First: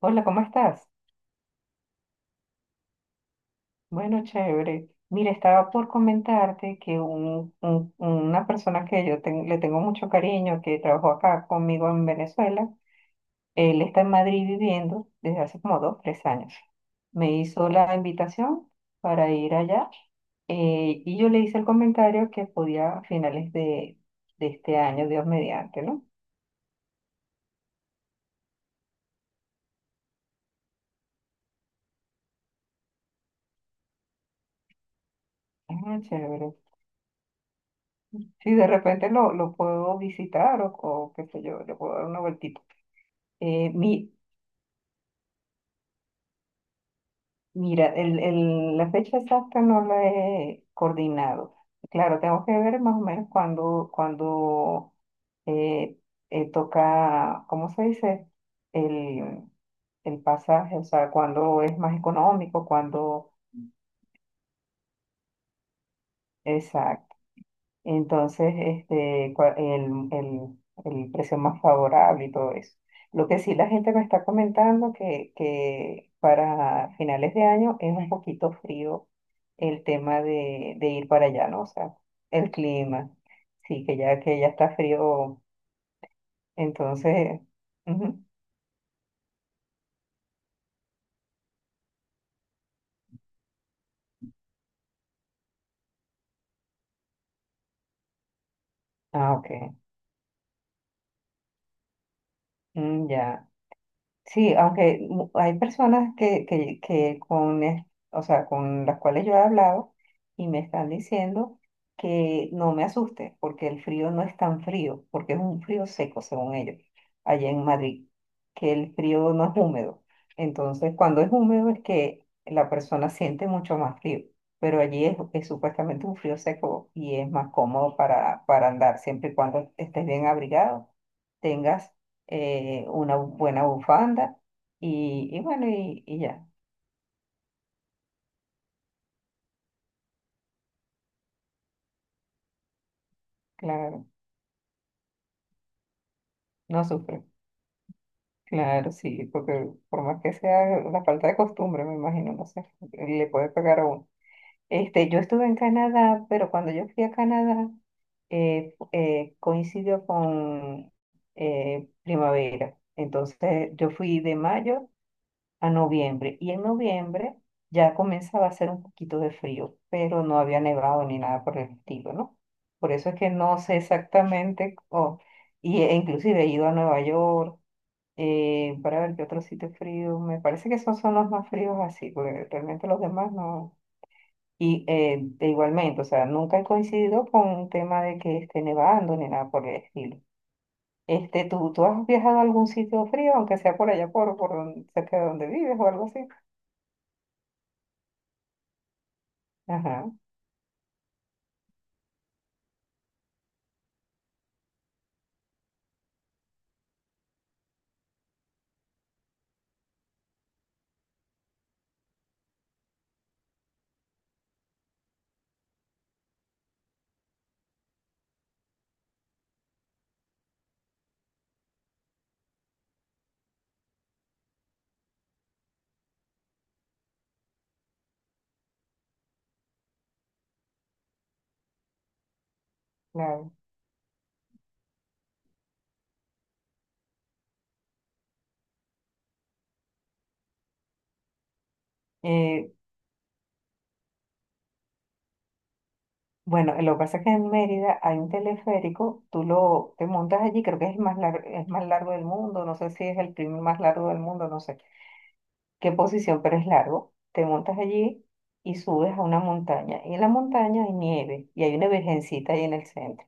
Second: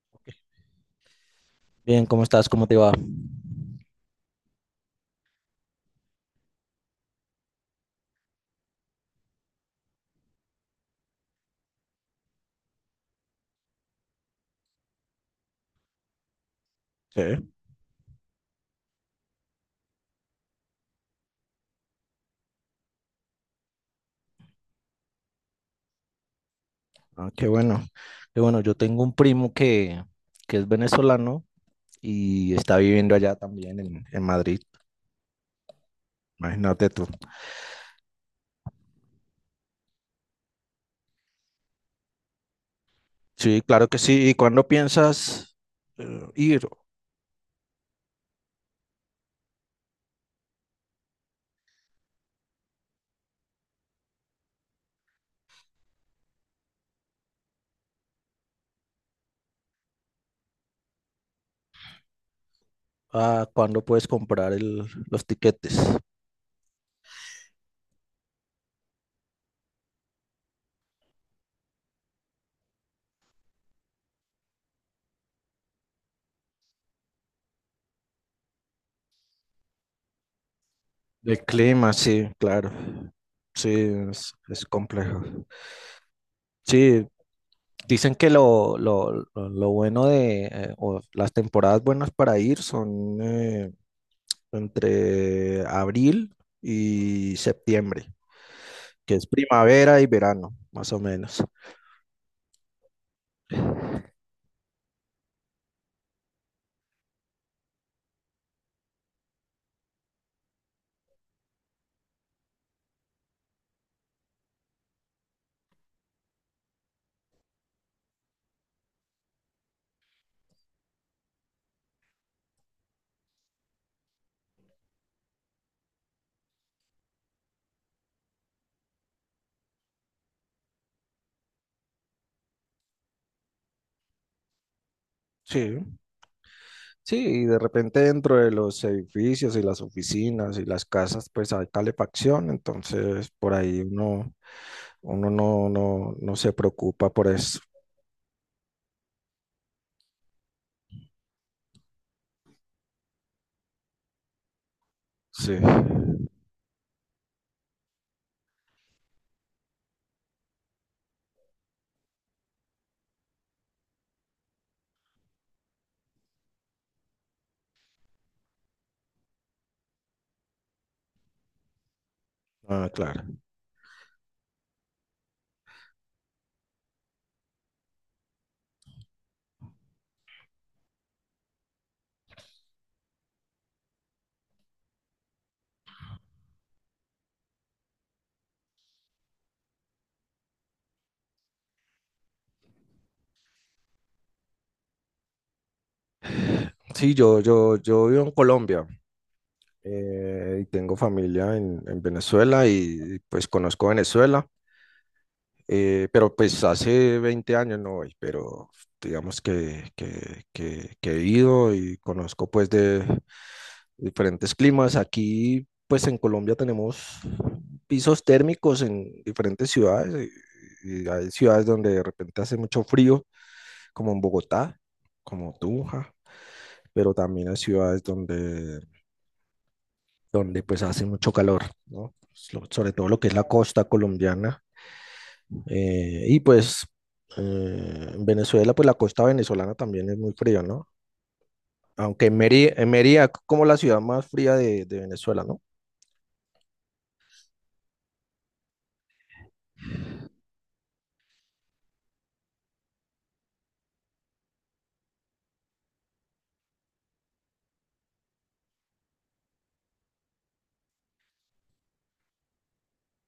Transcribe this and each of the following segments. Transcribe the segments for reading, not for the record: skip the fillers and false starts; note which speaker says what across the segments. Speaker 1: Hola, ¿cómo estás?
Speaker 2: Bien, ¿cómo estás? ¿Cómo te va?
Speaker 1: Bueno, chévere. Mira, estaba por comentarte que una persona que yo le tengo mucho cariño, que trabajó acá conmigo en Venezuela, él está en Madrid viviendo desde hace como 2, 3 años. Me
Speaker 2: Sí.
Speaker 1: hizo la invitación para ir allá y yo le hice el comentario que podía a finales de este año, Dios mediante, ¿no?
Speaker 2: Ah, qué bueno. Qué bueno, yo tengo un primo que es venezolano y está viviendo allá también en Madrid.
Speaker 1: Ah, chévere.
Speaker 2: Imagínate tú.
Speaker 1: Sí, de repente lo puedo visitar o qué sé yo, le puedo dar una vueltita.
Speaker 2: Sí,
Speaker 1: Eh,
Speaker 2: claro que
Speaker 1: mi,
Speaker 2: sí. ¿Y cuándo piensas ir?
Speaker 1: Mira, la fecha exacta no la he coordinado. Claro, tengo que ver más o menos cuándo, eh, toca, ¿cómo se dice? El, el pasaje, o sea, cuándo es más económico, cuándo.
Speaker 2: Ah, ¿cuándo puedes comprar los tiquetes?
Speaker 1: Entonces, este, el precio más favorable y todo eso. Lo que sí la gente me está comentando que para finales de año es un poquito frío el tema de ir para
Speaker 2: De
Speaker 1: allá, ¿no? O
Speaker 2: clima,
Speaker 1: sea,
Speaker 2: sí,
Speaker 1: el
Speaker 2: claro.
Speaker 1: clima.
Speaker 2: Sí,
Speaker 1: Sí,
Speaker 2: es,
Speaker 1: que ya
Speaker 2: es
Speaker 1: está
Speaker 2: complejo.
Speaker 1: frío,
Speaker 2: Sí,
Speaker 1: entonces.
Speaker 2: dicen
Speaker 1: Ujú.
Speaker 2: que lo bueno o las temporadas buenas para ir son entre abril y septiembre, que es
Speaker 1: Ah, ok.
Speaker 2: primavera y verano, más o menos.
Speaker 1: Mm, ya. Sí, hay personas que con, o sea, con las cuales yo he hablado y me están diciendo que no me asuste, porque el frío no es tan frío, porque es un frío seco, según ellos, allá en Madrid, que el frío no es húmedo. Entonces, cuando es húmedo es que la persona siente mucho más frío, pero allí es supuestamente un frío seco y es más cómodo para andar, siempre y cuando estés bien abrigado, tengas una buena bufanda y bueno,
Speaker 2: Sí,
Speaker 1: y ya,
Speaker 2: sí, y de repente dentro de los edificios y las oficinas y las casas, pues hay calefacción, entonces por ahí
Speaker 1: claro,
Speaker 2: uno no se
Speaker 1: no
Speaker 2: preocupa
Speaker 1: sufre,
Speaker 2: por eso.
Speaker 1: claro, sí, porque por más que sea la falta de costumbre, me imagino, no sé, le puede pegar a uno. Este, yo estuve
Speaker 2: Sí,
Speaker 1: en Canadá, pero cuando yo fui a Canadá, coincidió con primavera, entonces yo fui de mayo a noviembre. Y en noviembre ya comenzaba a hacer un poquito de frío, pero no había nevado ni nada por el estilo, ¿no?
Speaker 2: ah,
Speaker 1: Por eso es
Speaker 2: claro.
Speaker 1: que no sé exactamente, y e inclusive he ido a Nueva York para ver qué otro sitio es frío. Me parece que esos son los más fríos así, porque realmente los demás no. Y de igualmente, o sea, nunca he coincidido con un tema de que esté nevando ni nada por el estilo. Este, ¿tú has viajado a algún sitio frío, aunque sea por allá por cerca de donde vives o algo así?
Speaker 2: Sí, yo vivo en Colombia.
Speaker 1: Ajá.
Speaker 2: Y tengo familia en Venezuela y pues conozco Venezuela. Pero pues hace 20 años no voy, pero digamos que he ido y conozco pues de diferentes climas. Aquí pues en Colombia tenemos pisos térmicos en diferentes ciudades y hay ciudades donde de repente hace mucho frío, como en Bogotá, como Tunja, pero también hay ciudades donde pues hace mucho calor, ¿no? Sobre todo lo que es la
Speaker 1: Claro.
Speaker 2: costa colombiana. Y pues en Venezuela, pues la costa venezolana también es muy fría, ¿no? Aunque
Speaker 1: Eh,
Speaker 2: Mérida es como la ciudad más fría de Venezuela, ¿no?
Speaker 1: bueno, lo que pasa es que en Mérida hay un teleférico, tú lo te montas allí, creo que es el más largo, es más largo del mundo, no sé si es el primer más largo del mundo, no sé qué posición, pero es largo. Te montas allí y subes a una montaña. Y en la montaña hay nieve y hay una virgencita ahí en el centro.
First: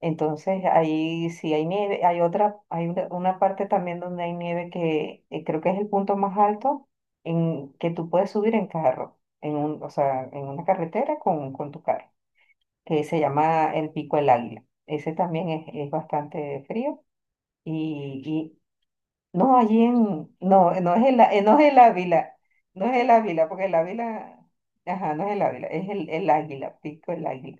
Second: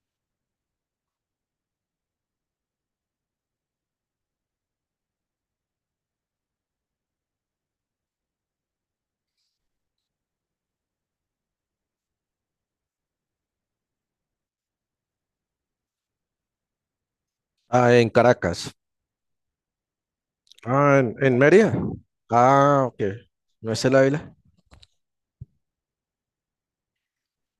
Speaker 1: Entonces ahí sí hay nieve, hay otra, hay una parte también donde hay nieve que creo que es el punto más alto en que tú puedes subir en carro, o sea, en una carretera con tu carro. Se llama el Pico del Águila. Ese también es bastante frío.
Speaker 2: Ah, en
Speaker 1: Y
Speaker 2: Caracas.
Speaker 1: no, allí en, no, no
Speaker 2: Ah,
Speaker 1: es
Speaker 2: en,
Speaker 1: el,
Speaker 2: en
Speaker 1: no
Speaker 2: Mérida.
Speaker 1: es el Ávila,
Speaker 2: Ah,
Speaker 1: no es
Speaker 2: ok.
Speaker 1: el Ávila, porque
Speaker 2: ¿No
Speaker 1: el
Speaker 2: es el Ávila?
Speaker 1: Ávila, ajá, no es el Ávila, es el Águila, Pico del Águila.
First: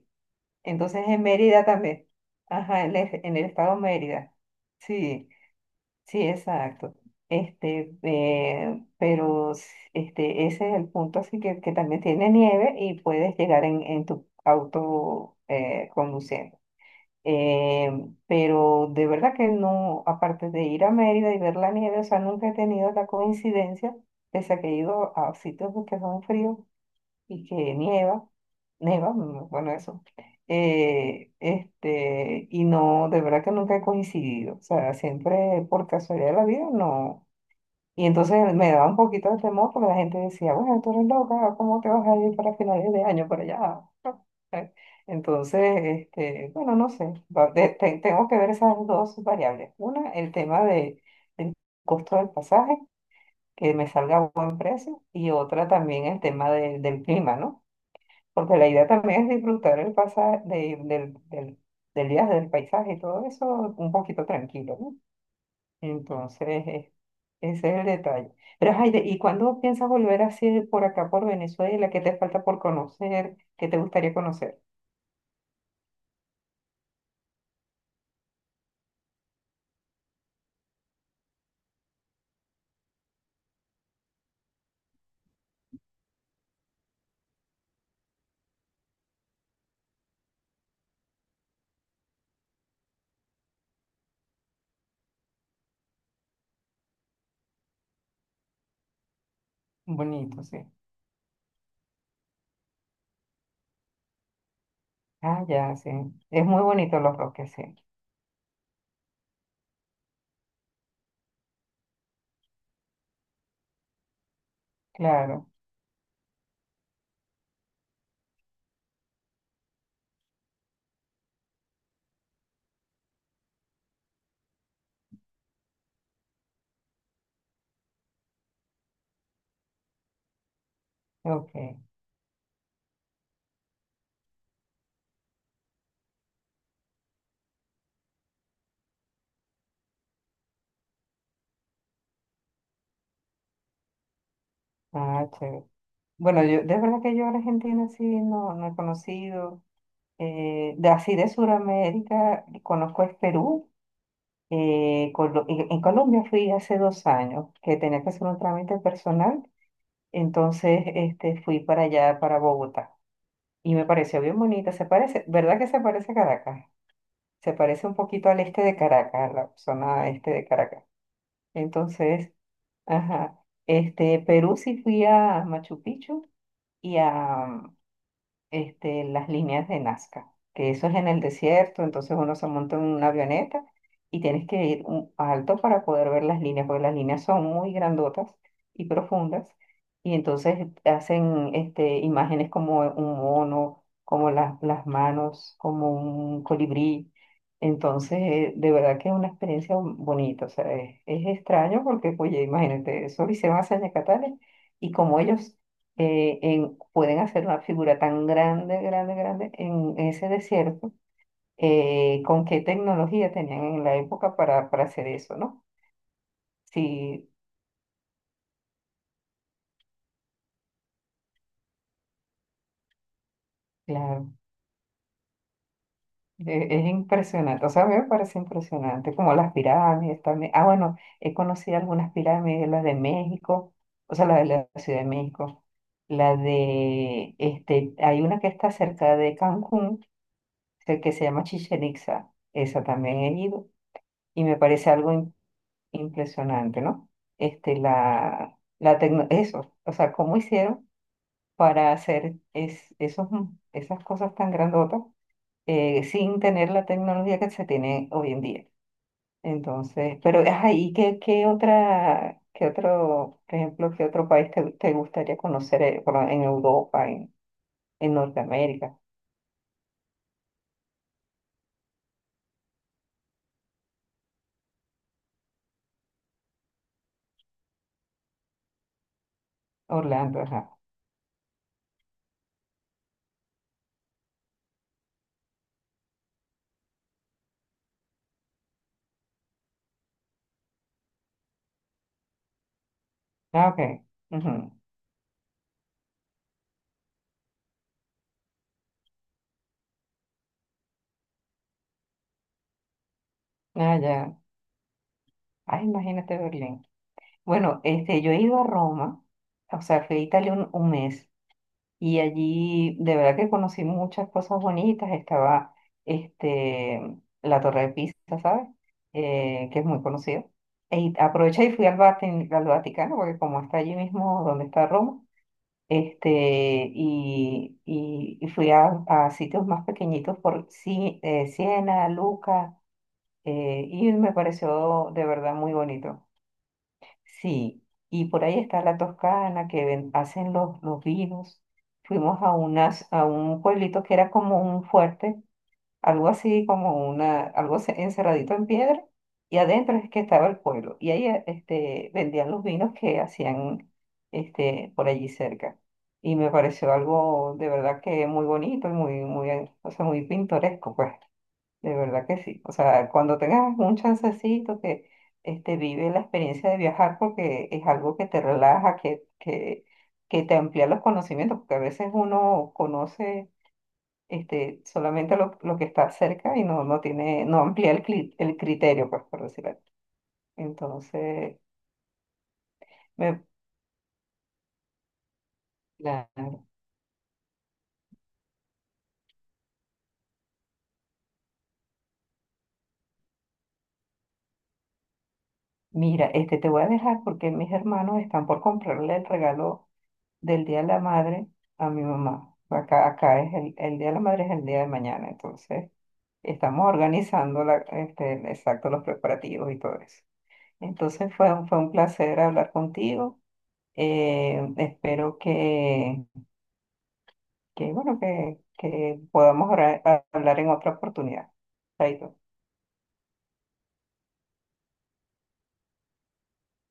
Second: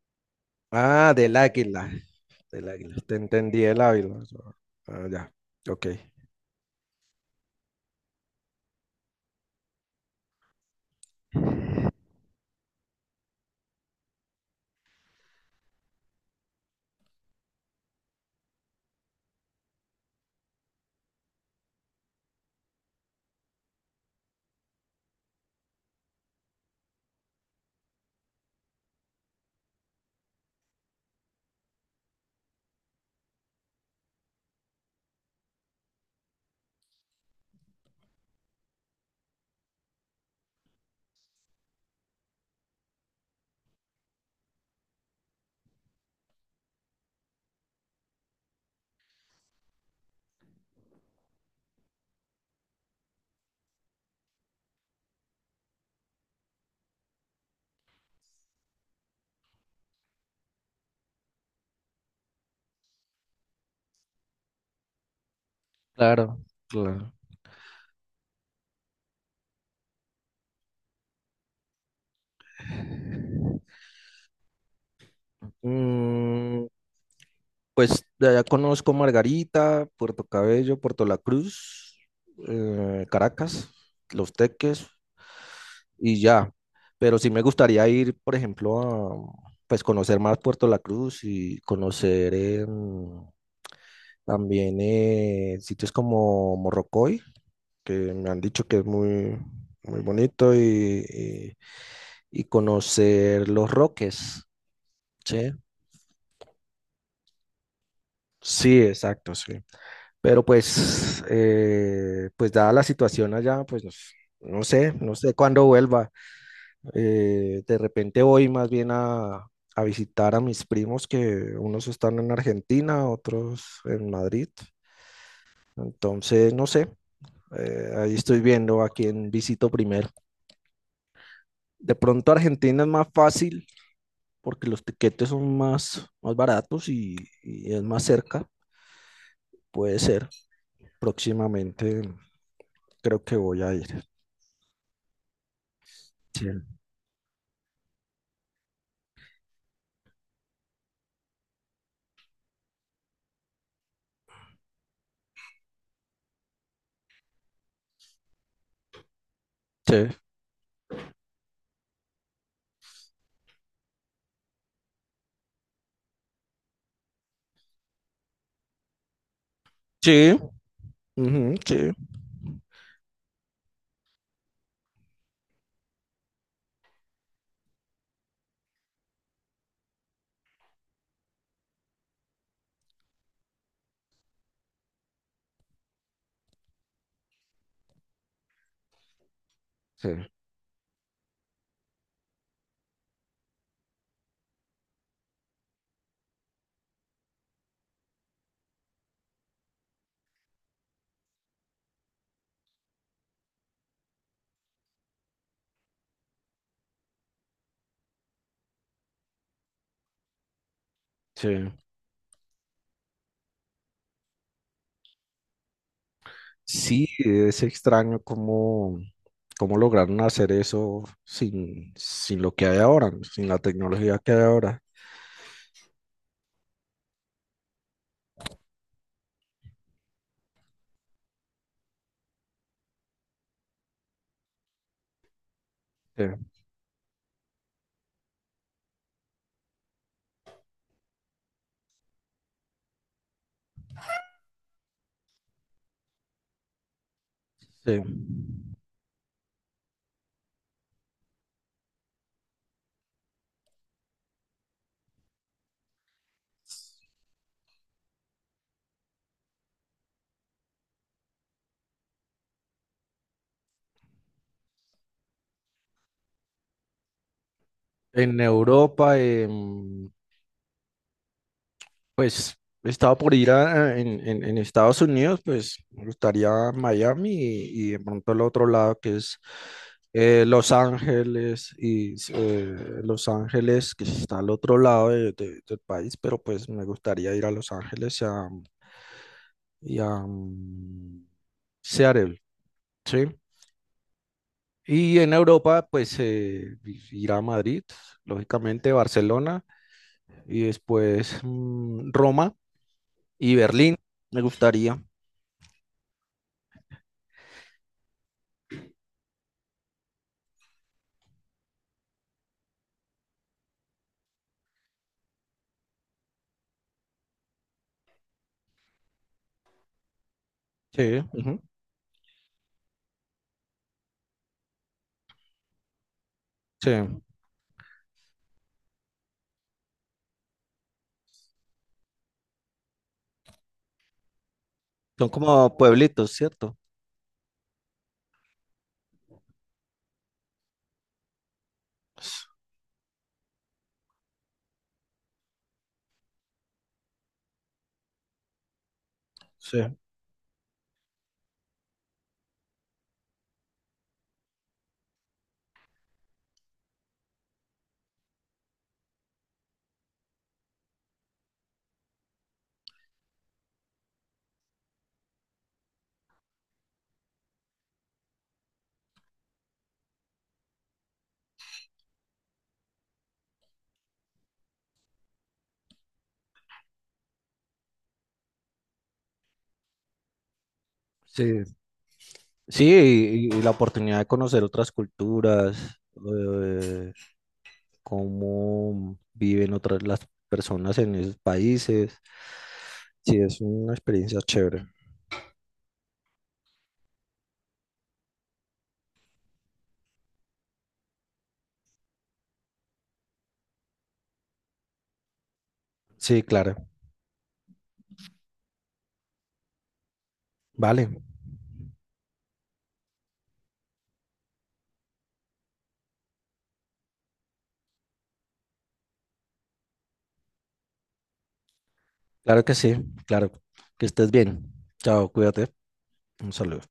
Speaker 1: Entonces
Speaker 2: Ah,
Speaker 1: en
Speaker 2: del
Speaker 1: Mérida
Speaker 2: Águila.
Speaker 1: también,
Speaker 2: Del
Speaker 1: ajá,
Speaker 2: Águila. Te
Speaker 1: en el
Speaker 2: entendí
Speaker 1: estado
Speaker 2: el Ávila.
Speaker 1: Mérida.
Speaker 2: Ah,
Speaker 1: Sí,
Speaker 2: ya. Ok.
Speaker 1: sí, exacto. Este, este, ese es el punto, así que también tiene nieve y puedes llegar en tu auto conduciendo. Eh, pero de verdad que no, aparte de ir a Mérida y ver la nieve, o sea, nunca he tenido la coincidencia, pese a que he ido a sitios que son fríos y que nieva, bueno, eso. Este, y no, de verdad que nunca he coincidido, o sea, siempre por casualidad de la vida, no. Y entonces me daba un poquito de temor porque la gente decía, bueno, tú eres loca, ¿cómo te vas a ir para finales de año para allá? No, ¿eh? Entonces, este, bueno, no sé, tengo que ver esas dos variables. Una, el tema del costo del pasaje, que me salga a buen precio, y otra también el tema del clima, ¿no? Porque la idea también es disfrutar el pasaje del, del día del paisaje y todo eso un poquito tranquilo, ¿no?
Speaker 2: Claro.
Speaker 1: Entonces,
Speaker 2: Claro.
Speaker 1: ese es el detalle. Pero, Jaide, ¿y cuándo piensas volver así por acá, por Venezuela? ¿Qué te falta por conocer? ¿Qué te gustaría conocer?
Speaker 2: Mm, Pues de allá conozco Margarita, Puerto Cabello, Puerto La Cruz, Caracas, Los Teques y ya. Pero sí me gustaría ir, por ejemplo, a pues conocer más Puerto La Cruz y conocer también sitios como Morrocoy, que me han dicho que es muy, muy
Speaker 1: Bonito,
Speaker 2: bonito,
Speaker 1: sí.
Speaker 2: y conocer Los Roques,
Speaker 1: Ah,
Speaker 2: ¿sí?
Speaker 1: ya, sí. Es muy bonito Los Roques, sí.
Speaker 2: Sí, exacto, sí. Pero pues dada la situación allá, pues no sé
Speaker 1: Claro.
Speaker 2: cuándo vuelva. De repente voy más bien a visitar a mis primos que unos están en Argentina, otros en Madrid. Entonces, no sé, ahí estoy viendo a quién visito primero.
Speaker 1: Ok.
Speaker 2: De pronto Argentina es más fácil porque los tiquetes son más baratos y es más cerca. Puede ser, próximamente creo que voy a ir.
Speaker 1: Ah, chévere. Bueno,
Speaker 2: Sí.
Speaker 1: yo, de verdad que yo a Argentina sí no, no he conocido. Así de Sudamérica, conozco es Perú. En Colombia fui hace 2 años que tenía que hacer un trámite personal.
Speaker 2: Sí.
Speaker 1: Entonces, este, fui para allá, para Bogotá, y me pareció bien bonita. Se parece, ¿verdad que se parece a Caracas? Se parece un poquito al este de Caracas, a la zona este
Speaker 2: Sí,
Speaker 1: de Caracas.
Speaker 2: ujú, sí,
Speaker 1: Entonces, ajá, este, Perú sí fui a Machu Picchu y a, este, las líneas de Nazca, que eso es en el desierto, entonces uno se monta en una avioneta y tienes que ir alto para poder ver las líneas, porque las líneas son muy grandotas y profundas,
Speaker 2: sí,
Speaker 1: y entonces hacen este, imágenes como un mono, como las manos, como un colibrí. Entonces, de verdad que es una experiencia bonita, o sea, es extraño porque, oye, imagínate, eso lo hicieron hace años catalanes y como ellos pueden hacer una figura tan grande, grande, grande en ese desierto,
Speaker 2: sí.
Speaker 1: con qué tecnología tenían en la época para hacer eso, ¿no?
Speaker 2: Sí,
Speaker 1: Sí,
Speaker 2: es extraño cómo lograron hacer eso sin lo que hay ahora, sin la tecnología que
Speaker 1: claro,
Speaker 2: hay ahora.
Speaker 1: es impresionante, o sea, a mí me parece impresionante, como las pirámides también. Ah, bueno, he conocido algunas pirámides, las de México, o sea, la de la Ciudad de México.
Speaker 2: Sí,
Speaker 1: La de, este, hay una que está cerca de Cancún, que se llama Chichen Itza. Esa también he ido y me parece algo impresionante, ¿no? Este,
Speaker 2: sí.
Speaker 1: eso, o sea, ¿cómo hicieron para hacer esos, esas cosas tan grandotas sin tener la tecnología que se tiene hoy en día? Entonces, pero, ajá, ¿y qué, qué otro, por ejemplo, qué otro país te gustaría conocer en Europa, en
Speaker 2: En
Speaker 1: Norteamérica?
Speaker 2: Europa. En Pues estaba por ir en Estados Unidos, pues me gustaría Miami y de pronto el otro lado que es
Speaker 1: Orlando, ajá.
Speaker 2: Los Ángeles y Los Ángeles que está al otro lado del país, pero pues me gustaría ir a Los Ángeles y a Seattle, ¿sí?
Speaker 1: Ah, ok. Ujú.
Speaker 2: Y en Europa pues ir a Madrid, lógicamente Barcelona y después Roma y
Speaker 1: Ah,
Speaker 2: Berlín
Speaker 1: ya.
Speaker 2: me gustaría.
Speaker 1: Ah, imagínate Berlín. Bueno, este, yo he ido a Roma, o sea, fui a Italia un mes y allí de verdad que conocí muchas cosas bonitas. Estaba este, la Torre de Pisa, ¿sabes? Que es muy conocida. Y
Speaker 2: Sí, ujú,
Speaker 1: aproveché y fui al, al Vaticano, porque como está allí mismo donde está Roma, este,
Speaker 2: sí.
Speaker 1: y fui a sitios más pequeñitos por Siena, Lucca, y me pareció de
Speaker 2: Son
Speaker 1: verdad muy
Speaker 2: como
Speaker 1: bonito.
Speaker 2: pueblitos, ¿cierto?
Speaker 1: Sí, y por ahí está la Toscana que hacen los vinos. Fuimos a unas, a un pueblito que era como un fuerte, algo así como una, encerradito en piedra, y
Speaker 2: Sí.
Speaker 1: adentro es que estaba el pueblo. Y ahí este, vendían los vinos que hacían este, por allí cerca. Y me pareció algo de verdad que muy bonito y muy, muy, o sea, muy pintoresco, pues. De verdad que sí. O sea, cuando tengas un chancecito que este, vive la experiencia de viajar porque es algo que te relaja, que te amplía los conocimientos, porque a veces uno conoce este, solamente lo que está cerca y no, no tiene, no amplía el, el criterio, pues, por decirlo así. Entonces,
Speaker 2: Sí.
Speaker 1: me,
Speaker 2: Sí, y la oportunidad de conocer otras culturas,
Speaker 1: claro.
Speaker 2: eh, cómo viven otras las personas en esos países. Sí, es una experiencia chévere.
Speaker 1: Mira, este, te voy a dejar porque mis hermanos están por comprarle el regalo del Día de la Madre a mi mamá. Acá, acá es el Día de la Madre es el día de mañana, entonces
Speaker 2: Sí, claro.
Speaker 1: estamos organizando la, este, exacto los preparativos y todo eso.
Speaker 2: Vale.
Speaker 1: Entonces fue, fue un placer hablar contigo. Espero que, bueno, que podamos hablar en otra oportunidad. Chaito.
Speaker 2: Claro que sí. Claro. Que estés bien. Chao, cuídate. Un saludo.